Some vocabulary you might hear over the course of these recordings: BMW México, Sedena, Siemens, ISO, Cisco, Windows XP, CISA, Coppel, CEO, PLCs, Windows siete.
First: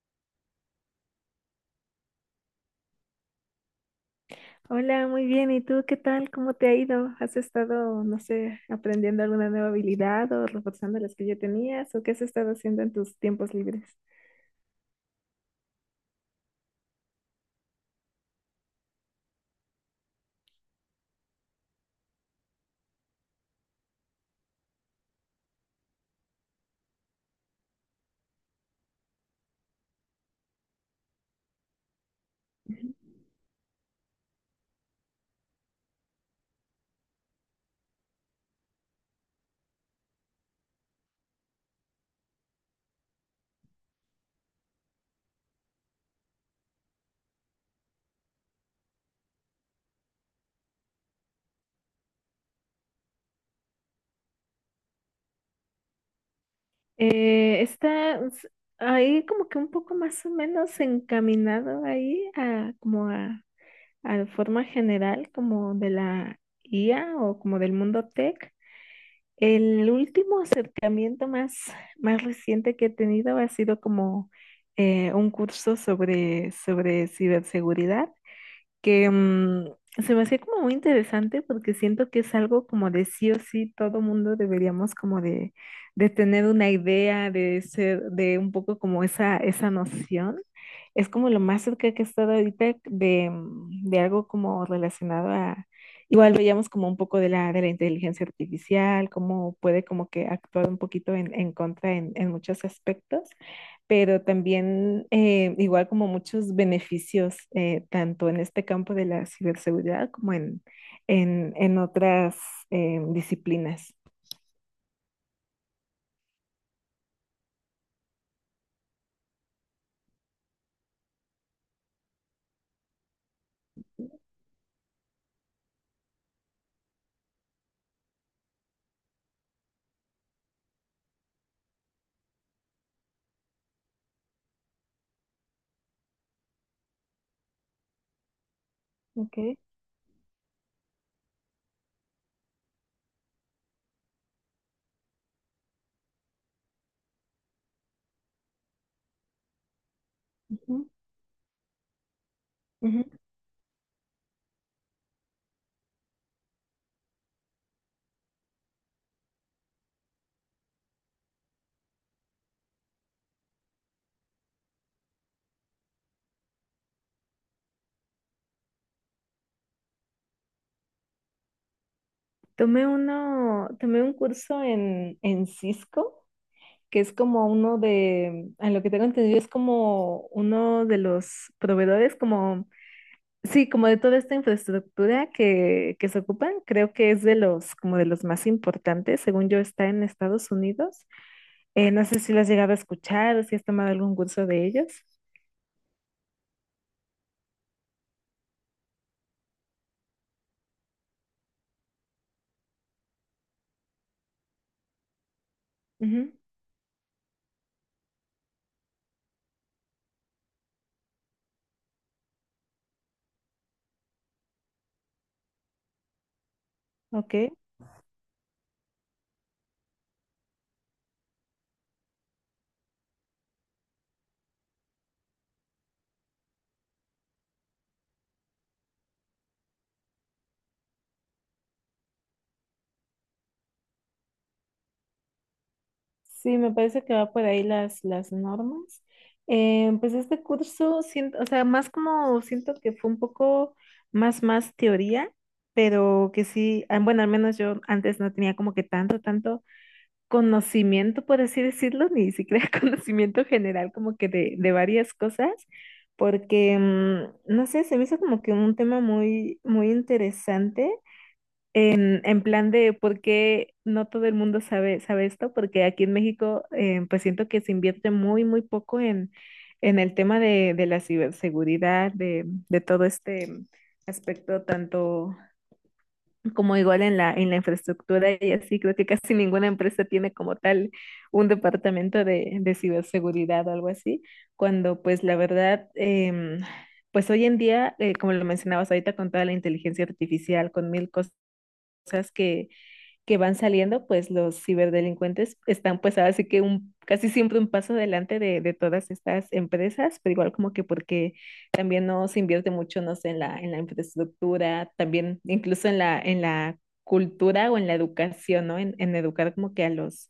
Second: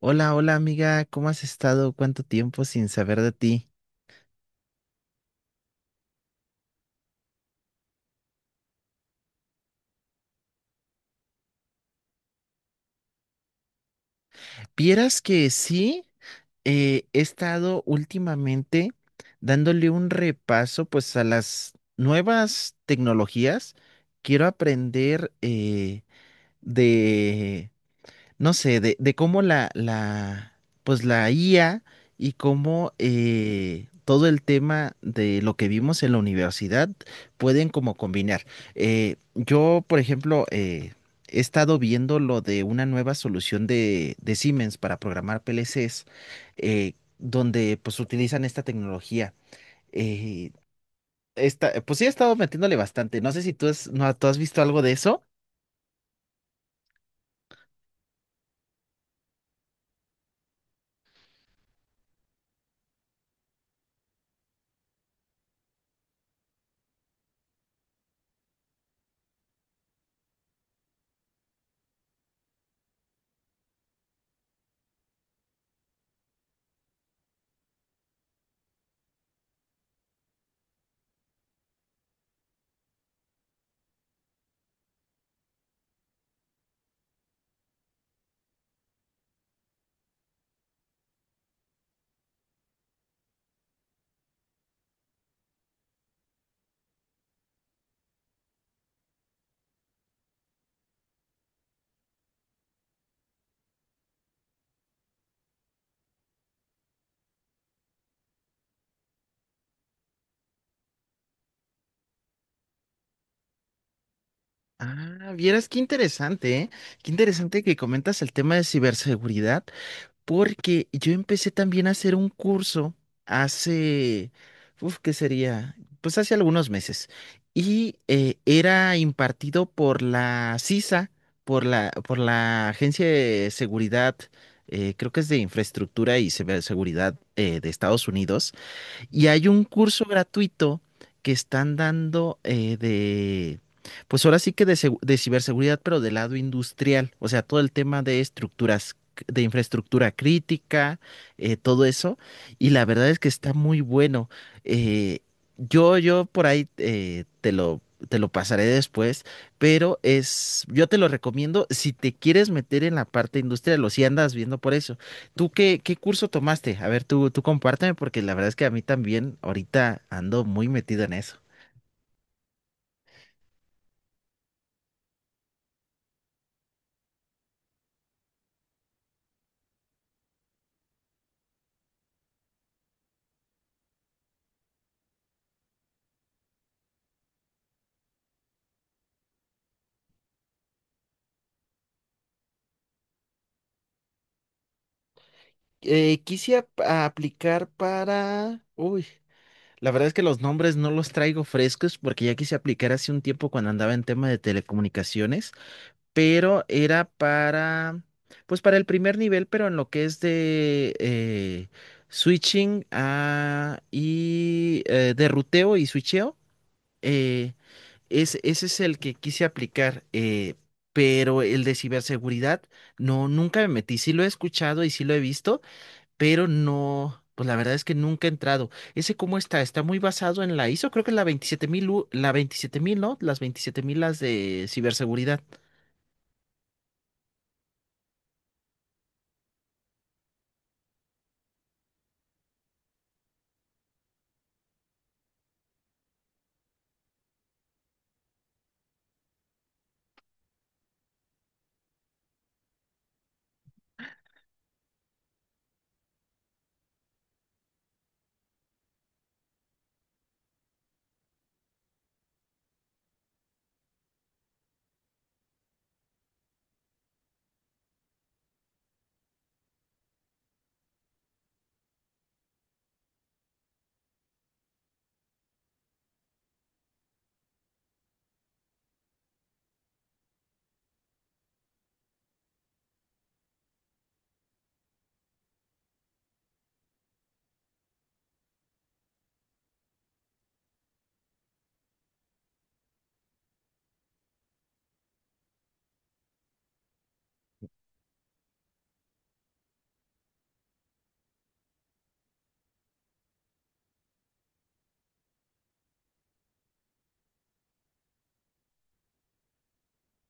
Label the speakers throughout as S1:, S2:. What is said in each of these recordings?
S1: Hola, hola amiga, ¿cómo has estado? ¿Cuánto tiempo sin saber de ti?
S2: Hola, muy bien. ¿Y tú qué tal? ¿Cómo te ha ido? ¿Has estado, no sé, aprendiendo alguna nueva habilidad o reforzando las que ya tenías? ¿O qué has estado haciendo en tus tiempos libres?
S1: Vieras que sí, he estado últimamente dándole un repaso pues a las nuevas tecnologías. Quiero aprender de no sé, de cómo pues la IA y cómo todo el tema de lo que vimos en la universidad pueden como combinar. Yo, por ejemplo, he estado viendo lo de una nueva solución de Siemens para programar PLCs, eh, donde pues utilizan esta tecnología. Eh, Esta, pues sí, he estado metiéndole bastante. No sé si tú, no, ¿tú has visto algo de eso?
S2: Está ahí como que un poco más o menos encaminado ahí a como a la forma general como de la IA o como del mundo tech. El último acercamiento más reciente que he tenido ha sido como un curso sobre ciberseguridad. Que se me hacía como muy interesante porque siento que es algo como de sí o sí todo mundo deberíamos como de, tener una idea, de ser, de un poco como esa noción. Es como lo más cerca que he estado ahorita de algo como relacionado a, igual veíamos como un poco de la inteligencia artificial, cómo puede como que actuar un poquito en contra en muchos aspectos pero también igual como muchos beneficios, tanto en este campo de la ciberseguridad como en otras disciplinas.
S1: Ah, vieras qué interesante, ¿eh? Qué interesante que comentas el tema de ciberseguridad, porque yo empecé también a hacer un curso hace, uf, ¿qué sería? Pues hace algunos meses. Y era impartido por la CISA, por la Agencia de Seguridad, creo que es de Infraestructura y Ciberseguridad de Estados Unidos. Y hay
S2: Ok.
S1: un curso gratuito que están dando de, pues ahora sí que de, de ciberseguridad, pero del lado industrial, o sea, todo el tema de estructuras, de infraestructura
S2: Ujú,
S1: crítica, todo eso. Y la
S2: ujú.
S1: verdad es que está muy bueno. Eh, yo por ahí te lo pasaré después, pero es, yo te lo recomiendo si te quieres meter en la parte industrial o si andas viendo por eso. ¿Tú qué curso tomaste? A ver, tú compárteme porque la verdad es que a mí también ahorita ando muy metido en eso.
S2: Tomé uno, tomé un curso en Cisco, que es como uno de, a lo que tengo entendido, es como uno de los proveedores, como, sí, como de toda esta infraestructura que se ocupan, creo que es de los, como de los más importantes, según yo, está en Estados Unidos. No sé si lo has llegado a escuchar o si has tomado algún curso de ellos.
S1: Quise a aplicar para... Uy, la verdad es que los nombres no los traigo frescos porque ya quise aplicar hace un tiempo cuando andaba en tema de telecomunicaciones,
S2: Ujú,
S1: pero era para, pues para el primer nivel, pero en lo que es de switching a, y de ruteo y switcheo.
S2: ok.
S1: eh, Ese es el que quise aplicar, pero el de ciberseguridad, no, nunca me metí. Sí lo he escuchado y sí lo he visto, pero no, pues la verdad es que nunca he entrado. ¿Ese cómo está? Está muy basado en la ISO, creo que es la 27,000, la veintisiete mil, ¿no? Las veintisiete mil, las de ciberseguridad.
S2: Sí, me parece que va por ahí las normas. Pues este curso, siento, o sea, más como siento que fue un poco más teoría, pero que sí, ah, bueno, al menos yo antes no tenía como que tanto conocimiento, por así decirlo, ni siquiera conocimiento general como que de varias cosas, porque, no sé, se me hizo como que un tema muy, muy interesante en plan de por qué no todo el mundo sabe esto, porque aquí en México pues siento que se invierte muy, muy poco en el tema de la ciberseguridad, de todo este aspecto, tanto como igual en la infraestructura y así, creo que casi ninguna empresa tiene como tal un departamento de ciberseguridad o algo así, cuando pues la verdad, pues hoy en día, como lo mencionabas ahorita, con toda la inteligencia artificial, con mil cosas que, que van saliendo, pues los ciberdelincuentes están pues ahora sí que casi siempre un paso adelante de todas estas empresas, pero igual como que porque también no se invierte mucho, no sé, en la infraestructura, también incluso en la cultura o en la educación, ¿no? En educar como que a los,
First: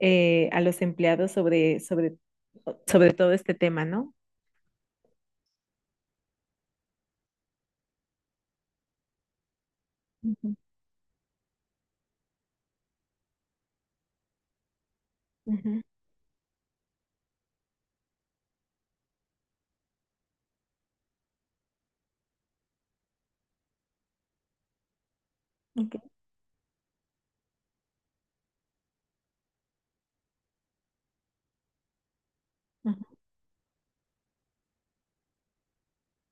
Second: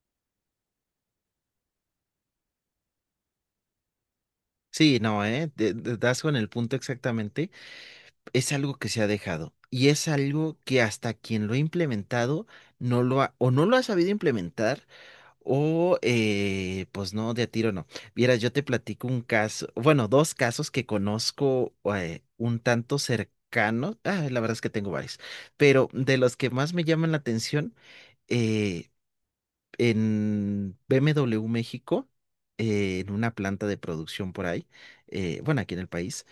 S2: eh, a los empleados sobre todo este tema, ¿no?
S1: Sí, no, ¿eh? Das con el punto exactamente. Es algo que se ha dejado y es
S2: Ujú,
S1: algo que hasta quien lo ha implementado no lo ha, o no lo ha sabido implementar
S2: ujú,
S1: o pues no, de a tiro no. Vieras, yo te platico un caso, bueno, dos casos que conozco un tanto cercanos, ah, la verdad es que tengo varios, pero
S2: ok,
S1: de los que más me llaman la atención eh, en BMW México,
S2: ujú,
S1: en una planta de producción por ahí, bueno, aquí en el país,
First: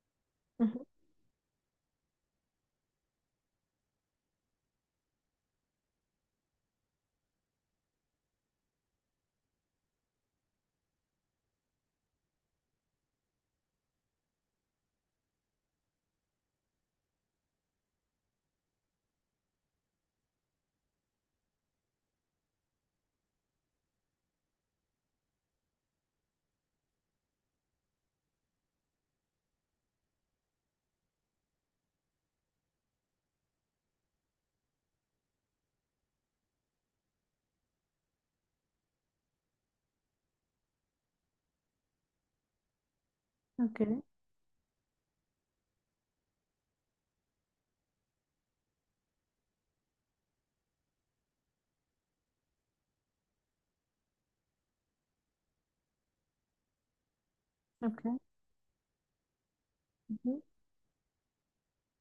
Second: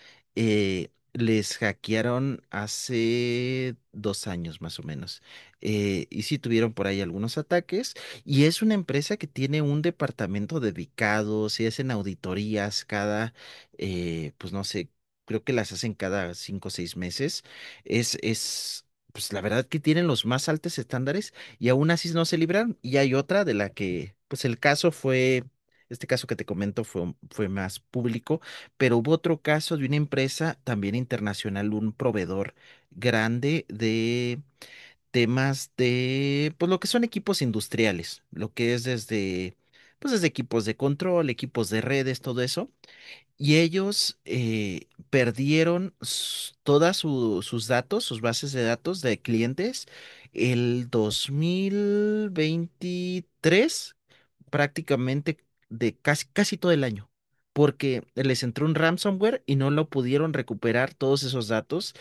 S2: ujú,
S1: les hackearon hace dos años más o menos. Y sí tuvieron por ahí algunos ataques. Y es una empresa que tiene un departamento dedicado, si hacen auditorías cada, pues no sé, creo que las hacen cada cinco o seis meses. Es, es, pues la verdad que tienen los más altos estándares y aún así no se libraron. Y hay otra de la que, pues el caso fue, este caso que te comento fue, fue más público, pero hubo otro caso de una empresa también internacional, un proveedor grande de temas de, pues lo que son equipos industriales, lo que es desde, pues desde equipos de control, equipos de redes, todo eso. Y
S2: ok,
S1: ellos perdieron todas sus datos, sus bases de datos de clientes el 2023, prácticamente de casi, casi todo el año, porque
S2: ok,
S1: les entró un ransomware y no lo pudieron
S2: ujú.
S1: recuperar todos esos datos.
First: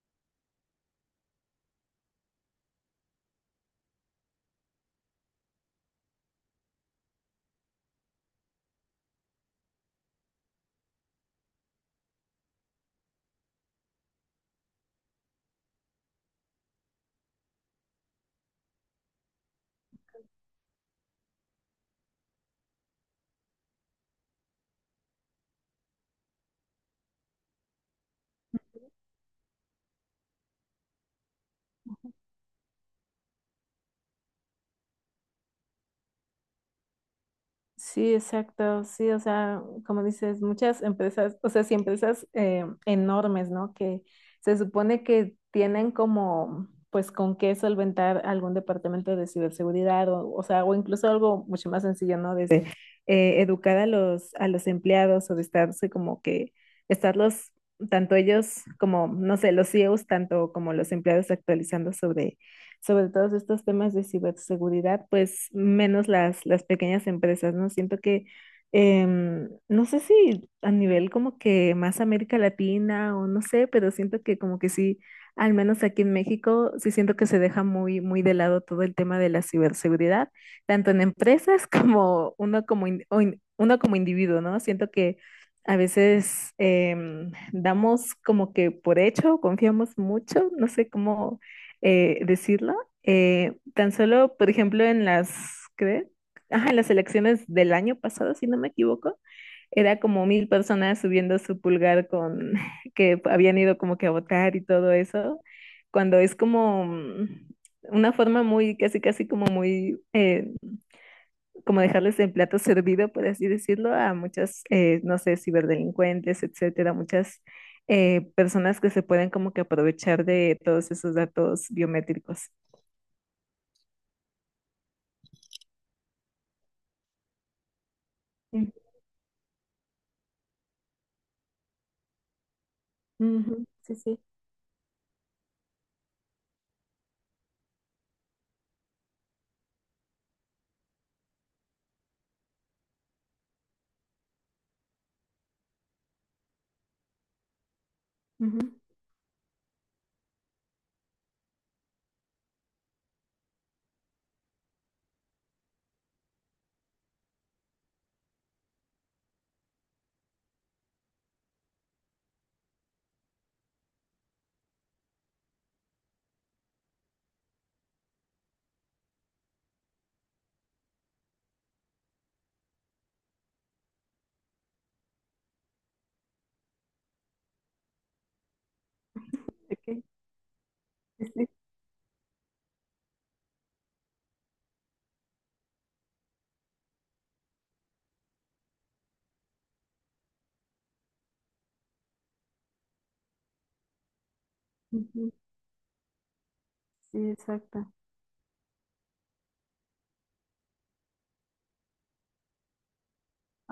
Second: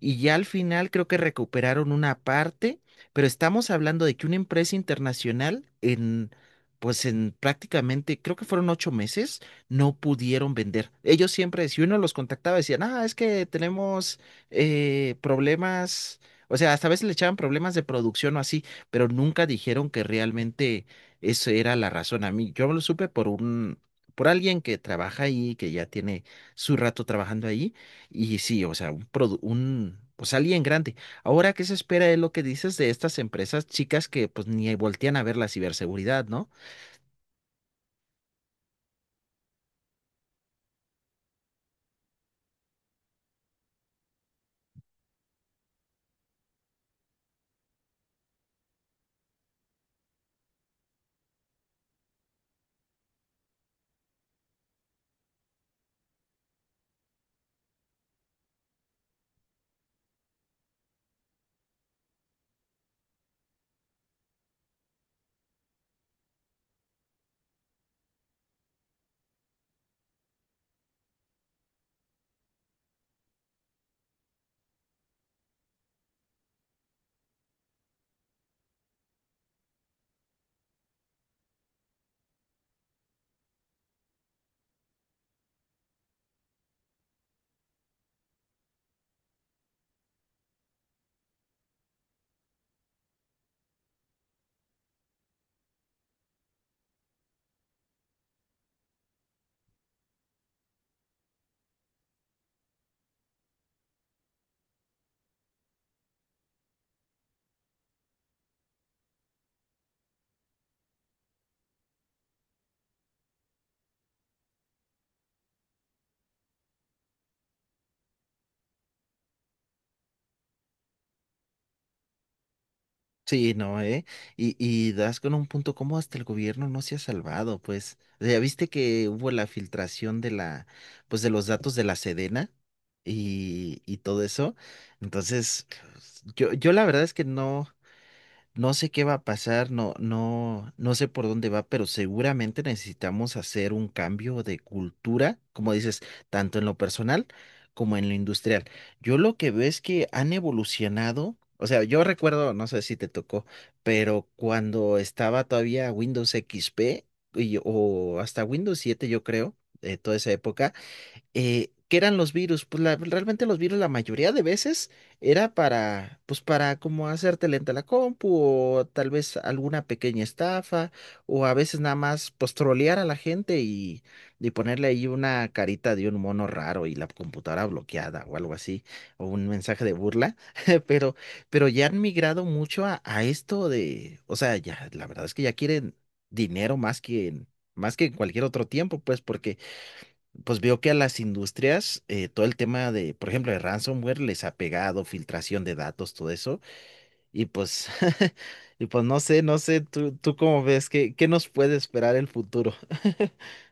S1: Y ya al final creo que recuperaron una parte, pero estamos hablando de que una empresa internacional en, pues en prácticamente, creo que fueron ocho meses, no pudieron vender. Ellos siempre, si uno los contactaba, decían, ah, es que tenemos problemas, o sea, hasta a veces le echaban problemas de producción o así, pero nunca dijeron que realmente eso era la razón. A mí, yo lo supe por por alguien que trabaja ahí, que ya tiene su rato trabajando ahí, y sí, o sea, un, produ- un pues alguien grande. Ahora, ¿qué se espera de lo que dices de estas empresas chicas que pues ni voltean a ver la ciberseguridad, ¿no?
S2: Sí, exacto, sí, o sea, como dices, muchas empresas, o sea, sí, empresas enormes, ¿no? Que se supone que tienen como, pues, con qué solventar algún departamento de ciberseguridad, o sea, o incluso algo mucho más sencillo, ¿no? Desde educar a los empleados o de estarse como que, estarlos, tanto ellos como, no sé, los CEOs, tanto como los empleados actualizando sobre todos estos temas de ciberseguridad, pues menos las pequeñas empresas, ¿no? Siento que, no sé si a nivel como que más América Latina o no sé, pero siento que como que sí, al menos aquí en México, sí siento que se deja muy, muy de lado todo el tema de la ciberseguridad, tanto en empresas como uno como, uno como individuo, ¿no? Siento que. A veces damos como que por hecho, confiamos mucho, no sé cómo, decirlo. Tan solo, por ejemplo, en las, ¿qué? Ajá, en las elecciones del año pasado, si no me equivoco, era como mil personas subiendo su pulgar con que habían ido como que a votar y todo eso, cuando es como una forma muy, casi, casi como muy, como dejarles el plato servido, por así decirlo, a muchas, no sé, ciberdelincuentes, etcétera, muchas personas que se pueden como que aprovechar de todos esos datos biométricos.
S1: Sí, no, ¿eh? Y das con un punto como hasta el gobierno no se ha salvado, pues. Ya viste
S2: Sí,
S1: que hubo la filtración de la, pues de los datos de la Sedena
S2: ujú,
S1: y,
S2: sí,
S1: y
S2: sí,
S1: todo eso. Entonces, pues, yo la verdad es que no. No sé qué va a pasar, no, no, no sé por dónde va, pero seguramente necesitamos hacer un cambio de cultura, como dices, tanto en lo personal como en lo industrial.
S2: ujú,
S1: Yo lo que veo es que han evolucionado, o sea, yo recuerdo, no sé si te tocó, pero cuando estaba todavía Windows XP o hasta Windows siete yo creo, de toda esa época ¿qué eran los virus? Pues realmente los virus la mayoría de veces era para, pues para como hacerte lenta la compu o tal vez alguna pequeña estafa o a veces nada más pues trolear a la gente y ponerle ahí una carita de un mono raro y la computadora bloqueada o algo así o un mensaje de
S2: ok,
S1: burla, pero,
S2: sí, sí,
S1: ya han migrado mucho a, esto de, o sea, ya la verdad es que ya quieren dinero más que en cualquier otro tiempo, pues porque pues veo que a las industrias todo el tema de, por ejemplo, de ransomware les ha pegado,
S2: ujú,
S1: filtración de datos, todo eso.
S2: sí,
S1: Y pues,
S2: exacto.
S1: y pues no sé, no sé, tú cómo ves, ¿qué nos puede esperar el futuro?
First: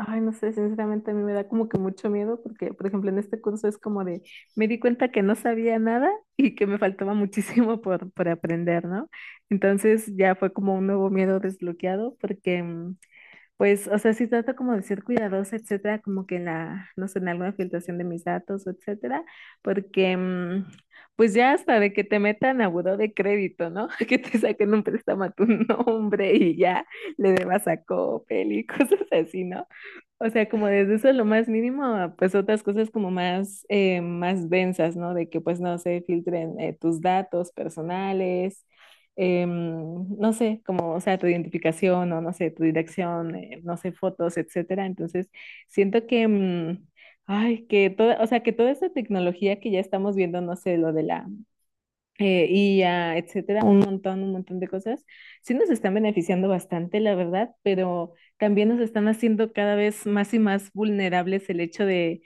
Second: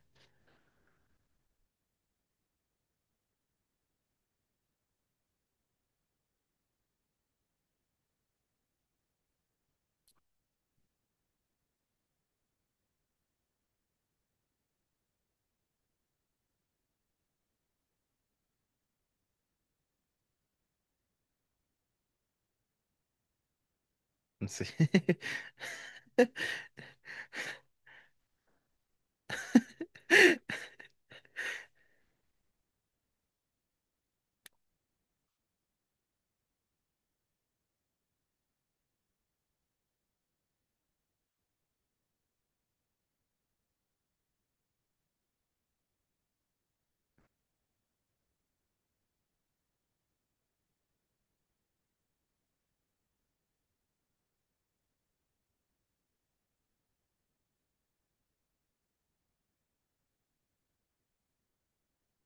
S2: Ay, no sé, sinceramente a mí me da como que mucho miedo porque, por ejemplo, en este curso es como me di cuenta que no sabía nada y que me faltaba muchísimo por aprender, ¿no? Entonces ya fue como un nuevo miedo desbloqueado porque pues, o sea, sí trato como de ser cuidadosa, etcétera, como que en la, no sé, en alguna filtración de mis datos, etcétera, porque, pues ya hasta de que te metan a buró de crédito, ¿no? Que te
S1: Sí.
S2: saquen un préstamo a tu nombre y ya le debas a Coppel y cosas así, ¿no? O sea, como desde eso lo más mínimo, a, pues otras cosas como más densas, ¿no? De que pues no se filtren tus datos personales, no sé, como, o sea, tu identificación o no sé, tu dirección, no sé, fotos, etcétera. Entonces, siento que, ay, que toda, o sea, que toda esta tecnología que ya estamos viendo, no sé, lo de la eh, IA, etcétera, un montón de cosas, sí nos están beneficiando bastante, la verdad, pero también nos están haciendo cada vez más y más vulnerables el hecho de,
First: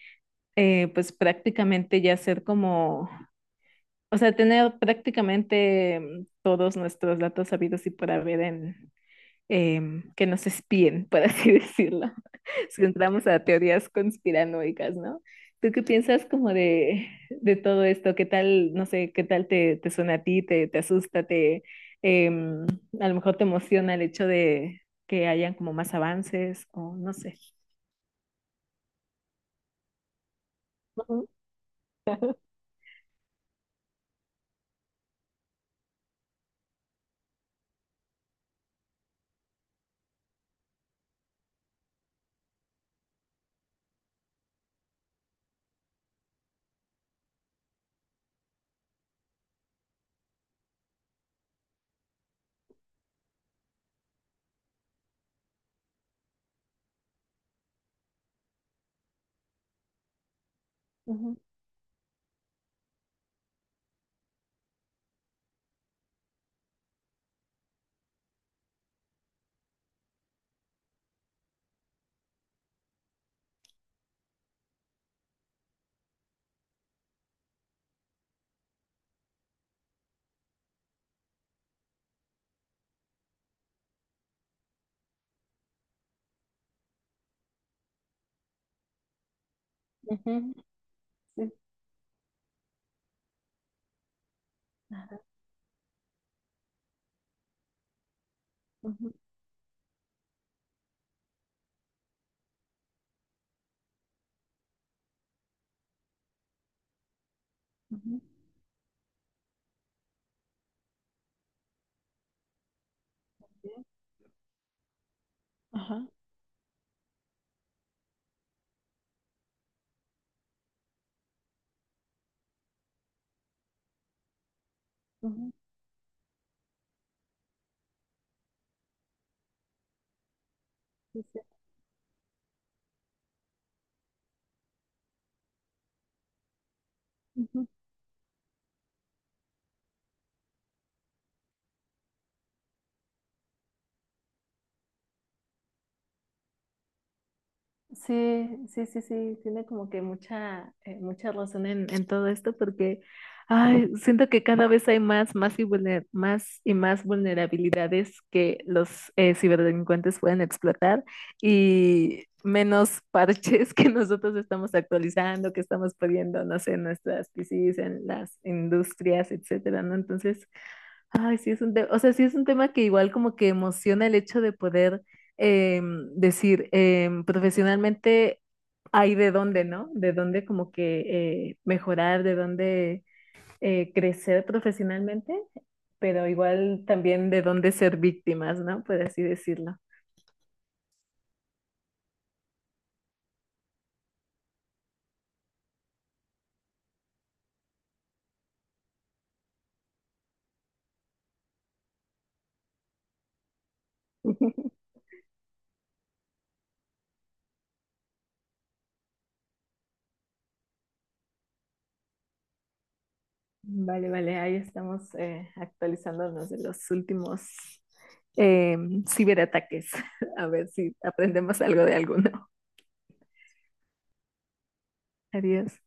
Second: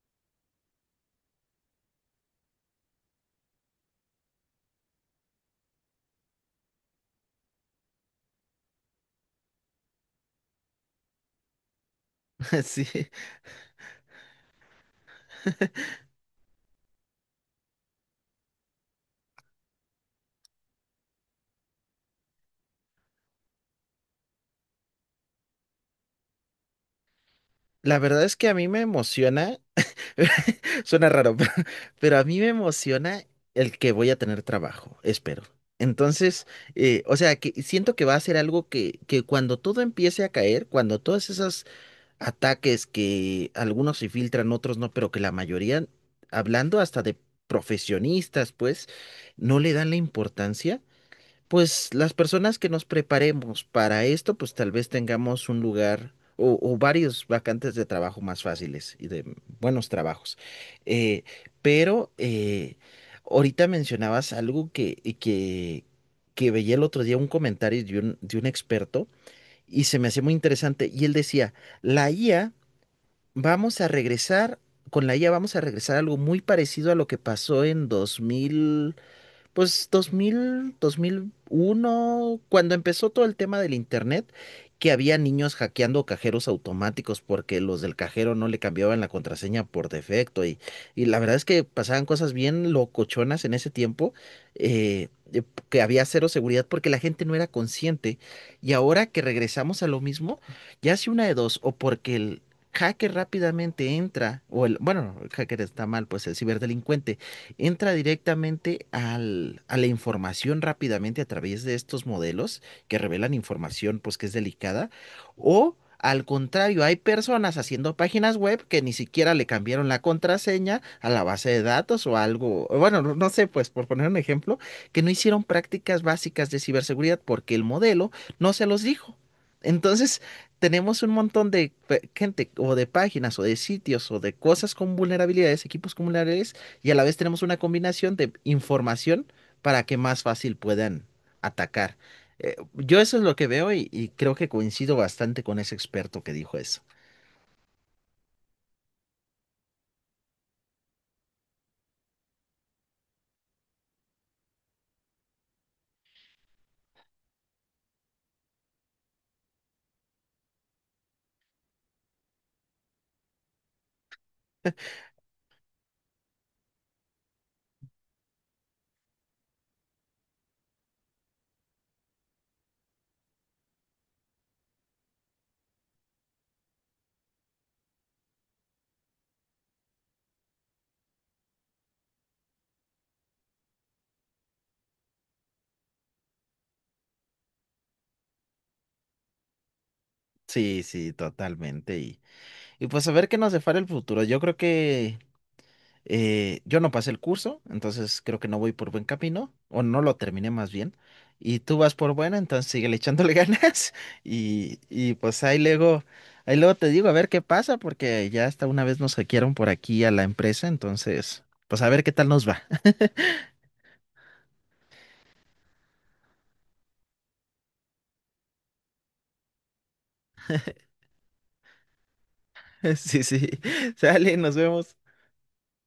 S2: pues prácticamente ya ser como o sea, tener prácticamente todos nuestros datos sabidos y por haber en que nos espíen, por así decirlo. Si
S1: Sí.
S2: entramos a teorías conspiranoicas, ¿no? ¿Tú qué piensas como de todo esto? ¿Qué tal, no sé, qué tal te suena a ti? ¿Te asusta? Em, a lo mejor te emociona el hecho de que hayan como más avances o no sé?
S1: La verdad es que a mí me emociona, suena
S2: Ujú,
S1: raro, pero, a mí me emociona el que voy a tener trabajo, espero. Entonces, o sea, que siento que va a ser algo que cuando todo empiece a caer, cuando todas esas ataques que algunos se filtran, otros no, pero que la mayoría, hablando hasta de profesionistas, pues, no le dan la importancia, pues las personas que nos preparemos para esto, pues tal vez tengamos un lugar o varios vacantes de trabajo más fáciles y de buenos trabajos. Eh,
S2: ujú,
S1: pero ahorita mencionabas algo que veía el otro día, un comentario de un experto. Y se me hacía muy interesante. Y él decía, la IA vamos a regresar, con la IA vamos a regresar a algo muy parecido a lo que pasó en 2000 pues 2000, 2001, cuando empezó todo el tema del internet, que había niños hackeando cajeros automáticos porque los del cajero no le cambiaban la contraseña por defecto
S2: ujú,
S1: y la verdad
S2: sí,
S1: es que pasaban cosas bien locochonas en ese tiempo, eh, eh, que había cero seguridad porque la gente no era consciente y ahora
S2: ujú,
S1: que regresamos a lo mismo, ya hace una de dos, o porque hacker rápidamente entra, o el, bueno, el hacker está mal, pues el ciberdelincuente entra
S2: ujú,
S1: directamente a la información rápidamente a través de estos modelos que revelan
S2: sí,
S1: información pues que es delicada o
S2: ajá.
S1: al contrario, hay personas haciendo páginas web que ni siquiera le cambiaron la contraseña a la base de datos o algo, o bueno, no no sé, pues por poner un ejemplo, que no hicieron
S2: Ujú,
S1: prácticas básicas de ciberseguridad porque el modelo no se los dijo. Entonces, tenemos un
S2: sí, sí,
S1: montón de gente o de páginas o de sitios o de cosas con vulnerabilidades, equipos con vulnerabilidades y a la vez tenemos una
S2: ujú.
S1: combinación de información para que más fácil puedan atacar. Yo eso es lo que veo y creo que coincido bastante con ese experto que dijo eso.
S2: Sí, sí, sí, sí, tiene como que mucha razón en todo esto porque, ay, siento que cada vez hay más y más vulnerabilidades que los ciberdelincuentes pueden explotar y menos parches que nosotros estamos actualizando, que estamos poniendo, no sé, en nuestras PCs, en las industrias, etcétera, ¿no? Entonces, ay, sí es un tema, o sea, sí es un tema que igual como que emociona el hecho de poder decir, profesionalmente hay de dónde, ¿no? De dónde como que mejorar, de dónde crecer profesionalmente, pero igual también de dónde ser víctimas, ¿no? Por así decirlo.
S1: Sí, sí, totalmente. Y pues a ver qué nos depara el futuro. Yo creo que yo no pasé el curso, entonces creo que no voy por buen camino, o no lo terminé más bien. Y tú vas por buena, entonces sigue echándole ganas. Y pues ahí luego, te digo a ver qué pasa, porque ya hasta una vez nos hackearon por aquí a la empresa, entonces, pues a ver qué tal nos va.
S2: Vale, vale, ahí estamos actualizándonos de los últimos ciberataques, a ver si aprendemos algo de alguno.
S1: Sí, sí. Sale, nos vemos.
S2: Adiós.